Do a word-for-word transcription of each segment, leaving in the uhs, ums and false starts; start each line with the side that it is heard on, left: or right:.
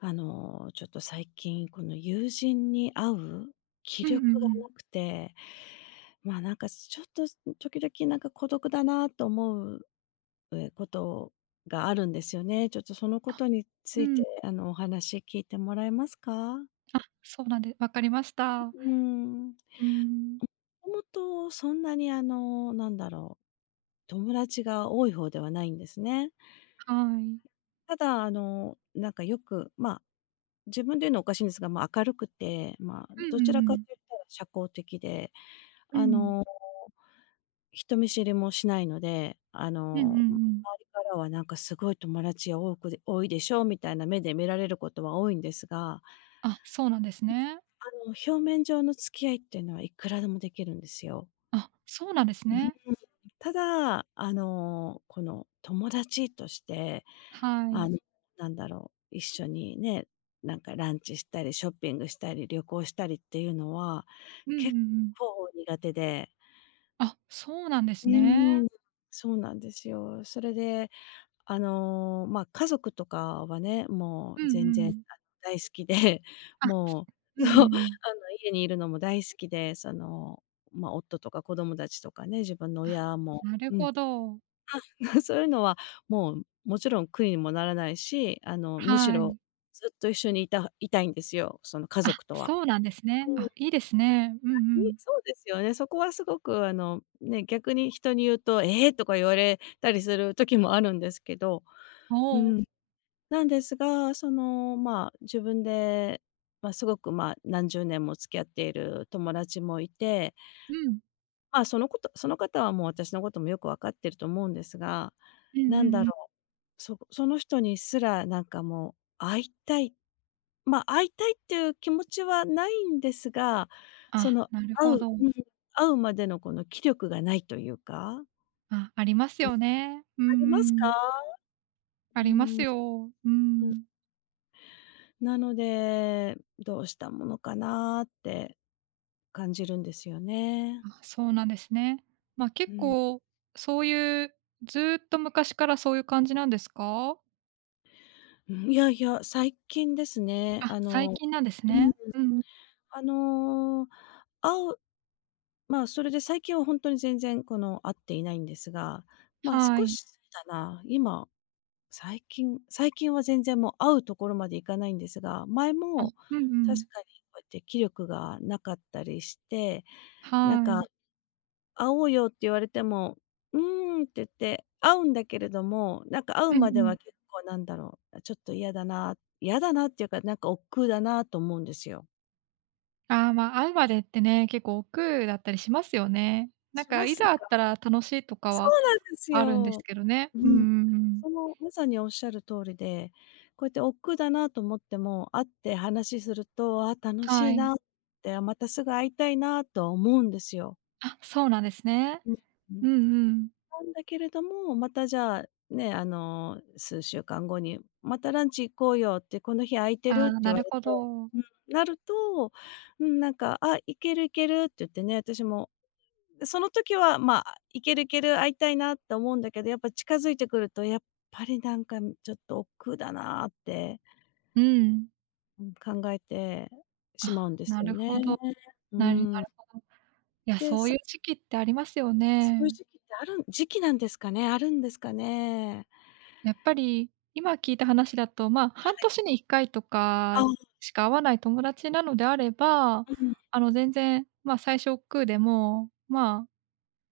left: あの、ちょっと最近、この友人に会う気
right: うんう
left: 力
right: ん
left: が
right: うん。
left: なくて、まあ、なんかちょっと時々なんか孤独だなと思うえことがあるんですよね。ちょっとそのことにつ
right: う
left: いて、
right: ん。
left: あの、お話聞いてもらえますか？
right: あ、そうなんで分かりました。
left: うーん。
right: うーん、
left: もともとそんなにあの、なんだろう、友達が多い方ではないんですね。
right: はい。
left: ただ、あの、なんかよく、まあ自分で言うのおかしいんですが、まあ、明るくて、まあ、
right: うんう
left: ど
right: ん
left: ちら
right: う
left: かと
right: ん。
left: 言ったら社交的で、
right: う
left: あ
right: ん。
left: の、人見知りもしないので、あ
right: うんうん
left: の、周
right: うん。
left: りからはなんかすごい友達が多くで多いでしょうみたいな目で見られることは多いんですが、
right: あ、そうなんですね。
left: あの、表面上の付き合いっていうのはいくらでもできるんですよ。
right: あ、そうなんですね。
left: ただ、あの、この友達として、
right: は
left: あ
right: い。
left: の、なんだろう、一緒にね、なんかランチしたり、ショッピングしたり、旅行したりっていうのは、
right: うんうん
left: 結
right: うん。
left: 構苦手で。
right: あ、そうなんで
left: う
right: す
left: ー
right: ね。
left: ん、そうなんですよ。それで、あの、まあ、家族とかはね、も
right: う
left: う
right: ん
left: 全
right: う
left: 然、
right: ん。
left: あ、大好きで、
right: あ、
left: も
right: う
left: う、
right: んうん
left: そう、あ
right: うん。
left: の、家にいるのも大好きで、その、まあ、夫とか子供たちとかね、自分の
right: あ、
left: 親も
right: なる
left: うん。
right: ほど。
left: そういうのはもう、もちろん苦にもならないし、あの、むし
right: はい。
left: ろずっと一緒にいたいたいんですよ、その家
right: あ、
left: 族とは。
right: そうなんですね。
left: うん。
right: あ、いいですね。うんう
left: い
right: ん。
left: そうですよね。そこはすごくあの、ね、逆に人に言うと「ええ！」とか言われたりする時もあるんですけど、
right: お
left: う
right: お。
left: ん。なんですが、その、まあ、自分で、まあ、すごく、まあ、なんじゅうねんも付き合っている友達もいて、
right: うん。
left: まあ、そのこと、その方はもう私のこともよく分かってると思うんですが、
right: うんう
left: なん
right: ん
left: だ
right: うん。
left: ろう、そその人にすらなんかもう会いたい、まあ、会いたいっていう気持ちはないんですが、そ
right: あ、
left: の
right: なる
left: 会
right: ほ
left: う
right: ど。
left: うん、会うまでのこの気力がないというか。
right: あ、あります
left: うん、
right: よね。うんう
left: ありますか？
right: ん。あ
left: う
right: ります
left: ん、
right: よ。うん。
left: なので、どうしたものかなって感じるんですよね。
right: あ、そうなんですね。ま、
left: う
right: 結
left: ん。
right: 構そういう、ずーっと昔からそういう感じなんですか？
left: うん、いやいや、最近ですね、
right: あ、
left: あ
right: 最
left: の
right: 近なんです
left: う
right: ね。
left: ん。
right: うん。
left: あの、会うまあ、それで最近は本当に全然この、会っていないんですが、まあ、
right: は
left: 少
right: い。
left: しだな、今、最近最近は全然もう会うところまでいかないんですが、前
right: あ、
left: も
right: うんうん。
left: 確かにこうやって気力がなかったりして、なん
right: は
left: か
right: い。
left: 「会おうよ」って言われても「うーん」って言って、会うんだけれども、なんか会う
right: うんう
left: まで
right: ん。
left: は結構なんだろう、ちょっと嫌だな嫌だなっていうか、なんか億劫だなと思うんですよ。
right: ああ、まあ、会うまでってね、結構億劫だったりしますよね。なん
left: し
right: か
left: ま
right: い
left: す
right: ざ会っ
left: か？
right: たら楽しいとか
left: そ
right: は
left: うなんです
right: あるんです
left: よ。
right: けどね。
left: う
right: うんう
left: ん。
right: んうん。
left: その、まさにおっしゃる通りで、こうやって億劫だなと思っても、会って話すると、あ、楽し
right: は
left: い
right: い。
left: なって、あ、またすぐ会いたいなとは思うんですよ。
right: あ、そうなんですね。
left: うんうん。
right: うんうん。
left: なんだけれども、またじゃあ、ね、あの、すうしゅうかん後に「またランチ行こうよ」って「この日空いて
right: あ
left: る？」って
right: あ、
left: 言
right: な
left: わ
right: る
left: れて
right: ほど。
left: うん、なると、うん、なんか「あ、行ける行ける」って言ってね、私も、で、その時は、まあ、いけるいける、会いたいなって思うんだけど、やっぱ近づいてくると、やっぱりなんか、ちょっと億劫だなって、
right: うん。
left: うん、考えてしま
right: あ、
left: うんです
right: な
left: よ
right: る
left: ね。
right: ほど。
left: う
right: なる
left: ー
right: なる
left: ん。
right: ほど。いや、
left: で、
right: そうい
left: さ
right: う時期ってありますよ
left: そういう
right: ね。
left: 時期ってあるん時期なんですかね？あるんですかね？
right: やっぱり、今聞いた話だと、まあ、はんとしにいっかいと
left: あ、
right: か
left: うん
right: しか会わない友達なのであれば、
left: う
right: あの、全然、まあ、最初億劫でも、まあ、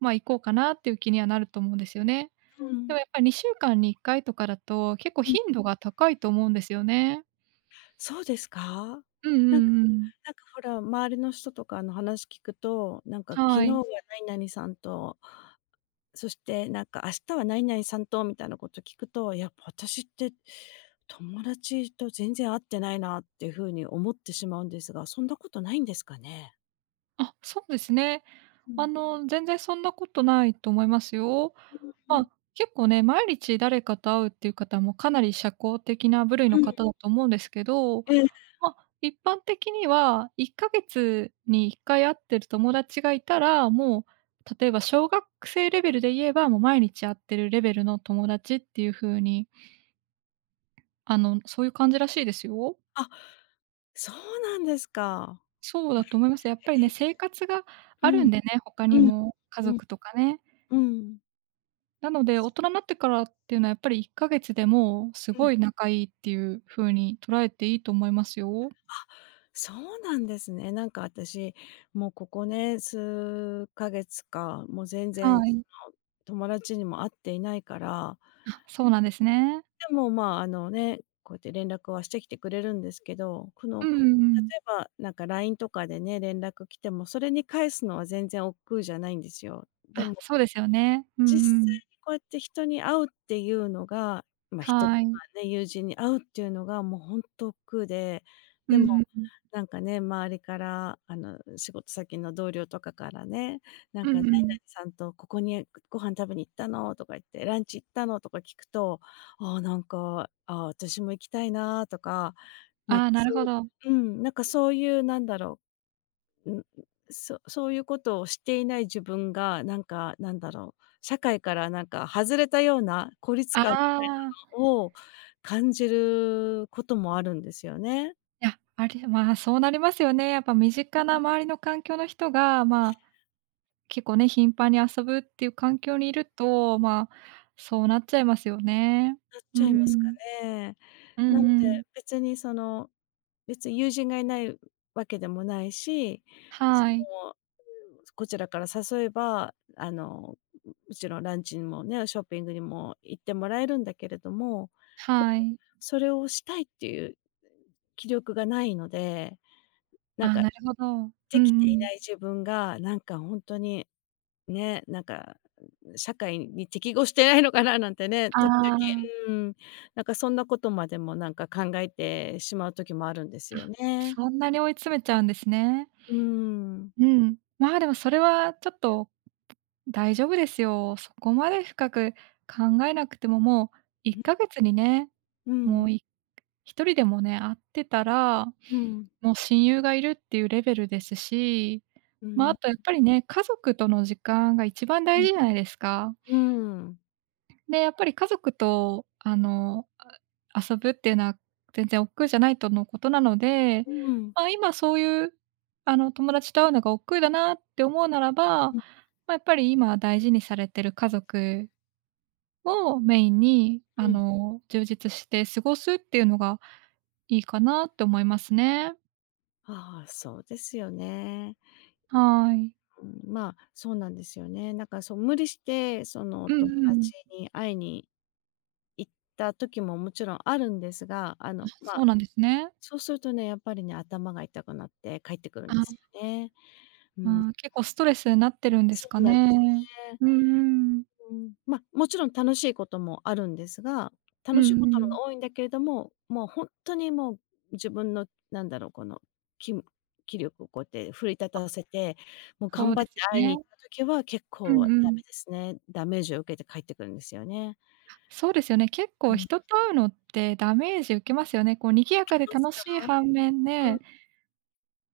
right: まあ、行こうかなっていう気にはなると思うんですよね。
left: ん、う
right: で
left: ん。
right: もやっぱりにしゅうかんにいっかいとかだと、結構頻度が高いと思うんですよね。
left: そうですか？
right: うんうん
left: なんか
right: うん。
left: なんかほら、周りの人とかの話聞くと、なんか昨日
right: はい。
left: は何々さんと、そしてなんか「明日は何々さんと」みたいなこと聞くと、やっぱ私って友達と全然会ってないなっていう風に思ってしまうんですが、そんなことないんですかね？
right: あ、そうですね。
left: う
right: あ
left: ん。
right: の、全然そんなことないと思いますよ。
left: うんう
right: ま
left: ん。
right: あ、結構ね、毎日誰かと会うっていう方もかなり社交的な部類
left: う
right: の
left: ん。
right: 方だと思うんですけど、
left: ええ。
right: まあ、一般的にはいっかげつにいっかい会ってる友達がいたら、もう例えば小学生レベルで言えば、もう毎日会ってるレベルの友達っていう風に、あの、そういう感じらしいですよ。
left: あ、そうなんですか。
right: そうだと思います。やっ
left: え
right: ぱりね、
left: え。
right: 生活が
left: う
right: あるん
left: ん。
right: でね、他に
left: うん。
right: も、家
left: うん。
right: 族とかね。
left: うん。
right: なので、大人になってからっていうのはやっぱりいっかげつでもうす
left: うん。
right: ごい仲いいっていう風に捉えていいと思いますよ。
left: そうなんですね。なんか私、もうここね、すうかげつか、もう全
right: は
left: 然
right: い。
left: その友達にも会っていないから。
right: あ、そうなんですね。
left: でも、まあ、あのね、こうやって連絡はしてきてくれるんですけど、こ
right: う
left: の、
right: んうんう
left: 例え
right: ん。
left: ば、なんか ライン とかでね、連絡来ても、それに返すのは全然億劫じゃないんですよ。で
right: あ、
left: も
right: そうですよね。う
left: 実
right: ん
left: 際
right: うん。
left: にこうやって人に会うっていうのが、ま、人と
right: はい。
left: かね、友人に会うっていうのがもうほんと億劫で、
right: うん
left: でも、
right: うんうん。
left: なんかね、周りから、あの、仕事先の同僚とかからね、な
right: う
left: んか「何
right: ん
left: 々
right: うん。
left: さんとここにご飯食べに行ったの？」とか言って、「ランチ行ったの？」とか聞くと、ああ、なんか、ああ、私も行きたいなとか、なん
right: あ
left: か
right: あ、なる
left: そう
right: ほど。
left: いううん、なんかそういうなんだろううん、そそういうことをしていない自分が、なんか、なんだろう、社会からなんか外れたような孤立
right: あ
left: 感
right: あ、
left: を感じることもあるんですよね。
right: いや、あれ まあ、そうなりますよね。やっぱ身近な周りの環境の人が、まあ、結構ね、頻繁に遊ぶっていう環境にいると、まあ、そうなっちゃいますよね。
left: なっ
right: う
left: ちゃいますか
right: ん。
left: ね。
right: うん
left: なので、
right: うん。
left: 別にその別に友人がいないわけでもないし、そ
right: はい。
left: の、こちらから誘えば、あの、もちろんランチにもね、ショッピングにも行ってもらえるんだけれども、で
right: は
left: も
right: い。
left: それをしたいっていう気力がないので、なん
right: あ、
left: か、
right: なるほど。う
left: できて
right: んう
left: い
right: ん。
left: ない自分が、なんかほんとに、ね、なんか社会に適合してないのかななんてね、
right: あ
left: 時
right: あ、
left: 々、うーん、なんかそんなことまでもなんか考えてしまう時もあるんです
right: あ、
left: よね。
right: そんなに追い詰めちゃうんですね。
left: うーん。
right: うん。まあ、でもそれはちょっと大丈夫ですよ。そこまで深く考えなくても、もういっかげつにね、
left: う
right: も
left: ん。
right: うい一人でもね、会ってたら、
left: うん。
right: もう親友がいるっていうレベルですし、
left: う
right: まあ、あ
left: ん。
right: とやっぱりね、家族との時間が一番
left: う
right: 大
left: ん。
right: 事じゃないですか。
left: うん。
right: で、やっぱり家族と、あの、あ遊ぶっていうのは全然億劫じゃないとのことなので、
left: うん。
right: まあ、今そういう、あの、友達と会うのが億劫だなって思うならば、まあ、やっぱり今大事にされてる家族をメインに、
left: う
right: あ
left: ん。
right: の、充実して過ごすっていうのがいいかなって思いますね。
left: ああ、そうですよね。
right: はい。
left: うん、まあ、そうなんですよね。なんか、そう、無理して、その、お
right: う
left: 友
right: んうん。
left: 達に会いに行った時ももちろんあるんですが、あ
right: あ、
left: の、ま
right: そう
left: あ、
right: なんですね。
left: そうするとね、やっぱりね、頭が痛くなって帰ってくるんです
right: あ、
left: よね。
right: ああ、結構ストレスになってるんです
left: そ
right: か
left: うなんです
right: ね。
left: ね。
right: うんうん。
left: うん、ま、もちろん楽しいこともあるんですが、
right: うん
left: 楽
right: う
left: しいことの
right: ん。
left: が多いんだけれども、もうほんとにもう自分のなんだろう、この、きむ気力をこうやって奮い立たせて、もう
right: そ
left: 頑
right: う
left: 張
right: で
left: って
right: すよ
left: 会いに行
right: ね。
left: った時は結
right: う
left: 構
right: ん
left: ダ
right: うん。
left: メですね。ダメージを受けて帰ってくるんですよね。
right: そうですよね。結
left: う
right: 構
left: ん。
right: 人
left: あ
right: と会うのってダメージ受けますよね。こう賑やか
left: り
right: で
left: ます
right: 楽しい反面
left: か？う
right: ね、
left: ん。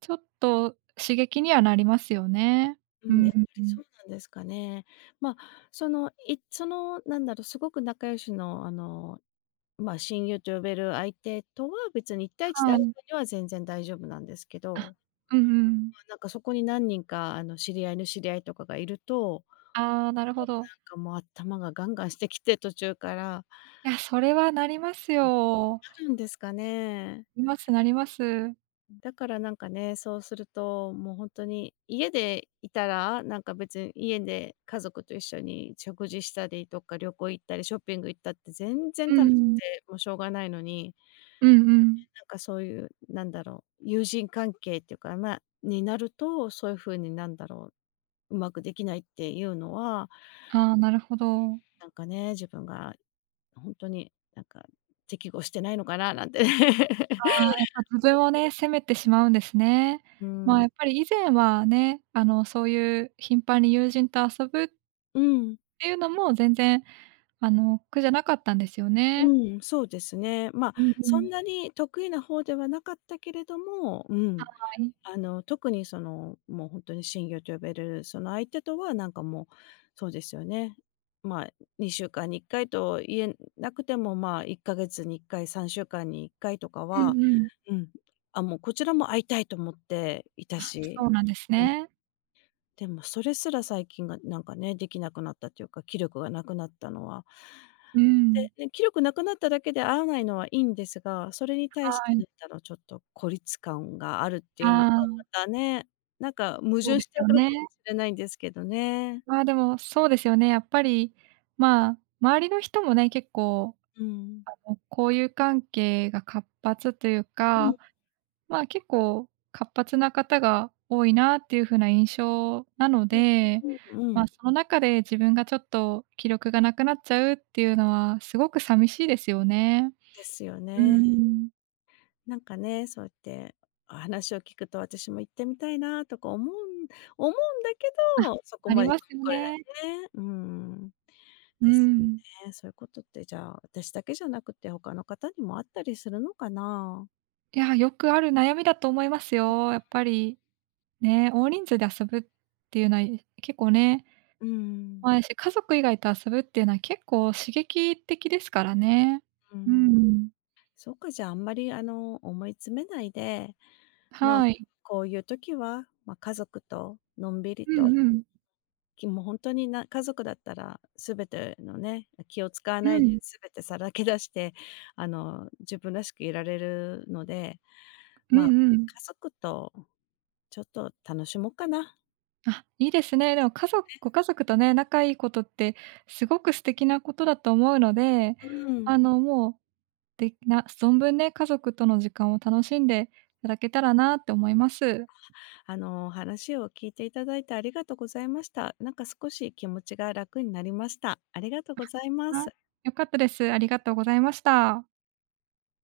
right: ちょっと刺激にはなりますよね。
left: う
right: う
left: ん、や
right: ん
left: っ
right: う
left: ぱ
right: んう
left: り
right: ん。
left: そうなんですかね。まあ、その、いその、なんだろう、すごく仲良しの、あの、まあ、親友と呼べる相手とは別にいちたいいちで
right: は
left: 会う
right: い。
left: 分には全然大丈夫なんですけ
right: あ、
left: ど、
right: うんうん。
left: まあ、なんかそこになんにんか、あの、知り合いの知り合いとかがいると、も
right: ああ、なる
left: う
right: ほ
left: な
right: ど。
left: んかもう頭がガンガンしてきて、途中から。
right: いや、それはなりますよ。
left: あるんですかね？
right: なりますなります。
left: だからなんかね、そうすると、もう本当に家でいたら、なんか別に家で家族と一緒に食事したりとか、旅行行ったり、ショッピング行ったって全然
right: うん
left: 楽しく
right: うん。
left: て、もうしょうがないのに、
right: うんうん。
left: なんかそういう、なんだろう、友人関係っていうか、まあ、になると、そういう風になんだろう、うまくできないっていうのは、
right: ああ、なるほど。
left: なんかね、自分が本当になんか適合してないのかななんてね。
right: ああ、やっぱ自分をね、責めてしまうんですね。
left: う
right: まあ、
left: ん。
right: やっぱり以前はね、あの、そういう頻繁に友人と遊ぶっ
left: うん。
right: ていうのも全然あの、苦じゃなかったんですよね。
left: うん、そうですね。まあ、
right: うんう
left: そ
right: ん。
left: んなに得意な方ではなかったけれども、う
right: は
left: ん、
right: い。
left: あの、特にその、もう本当に親友と呼べるその相手とは、なんかもう、そうですよね。まあ、にしゅうかんにいっかいと言えなくても、まあ、いっかげつにいっかい、さんしゅうかんにいっかいとか
right: う
left: は、
right: んうん。
left: うん、あ、もうこちらも会いたいと思っていた
right: あ、
left: し。
right: そうなんですね。
left: でもそれすら最近がなんかね、できなくなったっていうか、気力がなくなったのは。
right: うん。
left: で、ね、気力なくなっただけで会わないのはいいんですが、それに対し
right: は
left: て
right: い。
left: なんだろう、ちょっと孤立感があるって
right: あ
left: いうのが
right: あ、
left: またね、なんか矛
right: そう
left: 盾
right: で
left: して
right: す
left: る
right: よ
left: のか
right: ね。
left: もしれないんですけどね。
right: まあ、でも、そうですよね、やっぱり、まあ、周りの人もね、結構、
left: うん。
right: あの、交友関係が活発という
left: うん
right: か、まあ、結構活発な方が多いなっていう風な印象なの
left: うん。
right: で、
left: うんう
right: まあ、
left: ん。
right: その中で自分がちょっと気力がなくなっちゃうっていうのはすごく寂しいですよね。
left: ですよ
right: うー
left: ね。
right: ん。
left: なんかね、そうやって話を聞くと私も行ってみたいなとか思うん思うんだけ
right: あ、
left: ど、そこ
right: あり
left: まで踏
right: ますよ
left: み込めな
right: ね。
left: いね。うん。
right: う
left: です
right: ん。
left: よね。そういうことってじゃあ、私だけじゃなくて他の方にもあったりするのかな？
right: いや、よくある悩みだと思いますよ。やっぱり、ね、大人数で遊ぶっていうのは、結構ね、
left: うん、
right: まあ、やし、家族以外と遊ぶっていうのは結構刺激的ですからね。
left: う
right: う
left: ん。
right: ん。
left: そうか、じゃあ、あんまりあの、思い詰めないで、まあ、
right: はい。
left: こういう時は、まあ、家族とのんびり
right: う
left: と、
right: んうん。
left: きもうほにな家族だったら全てのね、気を使わ
right: う
left: ないで
right: ん。
left: 全てさらけ出して、あの、自分らしくいられるので、
right: うん
left: まあ、
right: うん。
left: 家族とちょっと楽しもうかな。
right: あ、いいですね。でも家族ご家族とね、仲いいことってすごく素敵なことだと思うので、
left: うん。
right: あの、もう的な存分ね、家族との時間を楽しんでいただけたらなって思います。
left: あの、話を聞いていただいてありがとうございました。なんか少し気持ちが楽になりました。ありがとうございま
right: はい、
left: す。
right: 良かったです。ありがとうございました。